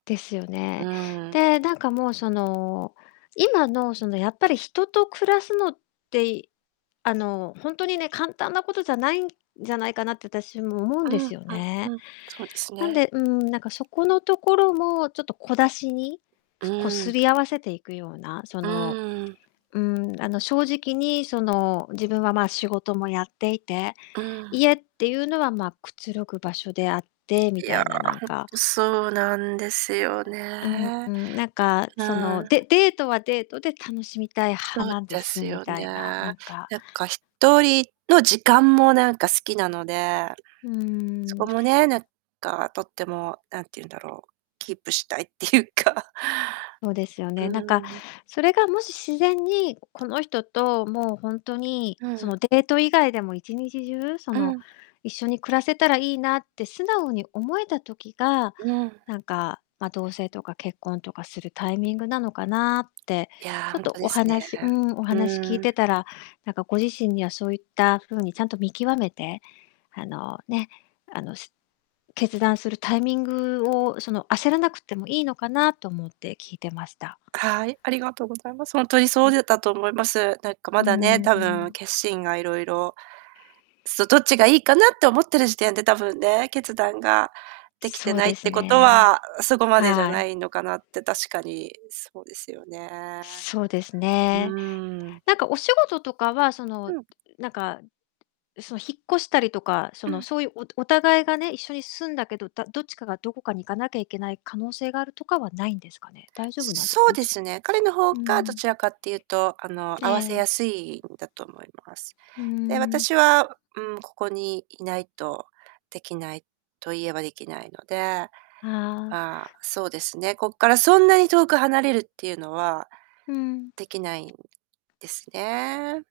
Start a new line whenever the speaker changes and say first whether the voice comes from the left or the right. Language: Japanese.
left: ですよ
right: う
left: ね。
right: ーん。
left: で、なんかもう、その、今の、その、やっぱり人と暮らすのって、い、あの、ほんとにね、簡単なことじゃないんじゃないかなって、あたしも思うん
right: う
left: で
right: んうん
left: すよね。
right: うん、そうです
left: なん
right: ね。
left: で、うーん、なんかそこのところもちょっと小出しに、
right: う
left: す、こう、
right: ー
left: 擦
right: ん。
left: り合わせていくような、そ
right: う
left: の、
right: ーん。
left: うーん、あの、正直に、その、自分は、まあ、仕事もやっていて、
right: ああ。
left: 家ってゆうのは、ま、くつろぐ場所であってみ
right: いや、
left: た
right: ほん
left: いななんか
right: と、そうなんですよ
left: うん
right: ね。
left: うん、なんかそ
right: な。
left: の、でデートはデートで楽しみたい派
right: そう
left: なんで
right: で
left: す
right: す
left: み
right: よ
left: た
right: ね。
left: いな、な
right: なん
left: んか
right: か、1人の時間もなんか好きなので、
left: う
right: そ
left: ー
right: こ
left: ん。
right: もね、なんかとっても、なんてゆうんだろう、キープしたいってゆうか
left: そうですよ
right: う
left: ね。なんか
right: ーん。
left: それが、もし自然に、この人と、もうほんとに、
right: う
left: そ
right: ん。
left: の、デート以外でも、1日中そ
right: う
left: の、
right: ん。
left: 一緒に暮らせたらいいなって素直に思えた時が、
right: うん。
left: なんか、ま、同棲とか結婚とかするタイミングなのかなって、
right: いや、
left: ちょ
right: ほ
left: っ
right: ん
left: と、
right: とで
left: お
right: すね。
left: 話うーん、お話し聞い
right: うん。
left: てたら、なんかご自身には、そういった風にちゃんと見極めて、あのね、あの、し決断するタイミングを、その、焦らなくてもいいのかなと思って聞いてました。
right: はい、ありがとうございます。ほんとに、そ
left: ん。
right: うでだと思います。なんか
left: う
right: まだね、
left: ん、
right: 多
left: う
right: 分
left: ん。
right: 決心がいろいろ、そう、どっちがいいかなって思ってる時点で、多分ね、決断ができて
left: そう
right: ないっ
left: です
right: てことは、
left: ね。
right: う、そこまでじゃ
left: は
right: な
left: い。
right: いのかなって、確かにそうですよね。
left: そうです
right: う
left: ね。
right: ーん。
left: なんか、お仕事とかは、その、
right: うん。
left: なんか、そ、引っ越したりとか、そ
right: う
left: の、
right: ん。
left: そうゆう、おお互いがね、一緒に住んだけど、だどっちかがどこかに行かなきゃいけない可能性があるとかはないんですかね。大丈夫なんです
right: そ
left: か？
right: う
left: も
right: で
left: し
right: すね、彼の方
left: うん
right: がどちらかってゆうと、あの、
left: うん。
right: 合わせ
left: え
right: や
left: え。
right: すいんだと思います。
left: う
right: で、
left: ーん。
right: 私はうーん、ここにいないとできない、と言えば、できないので、あ
left: ああ。
right: あ、そうですね、こっからそんなに遠く離れるってゆうのは、
left: うん。
right: できないんですね。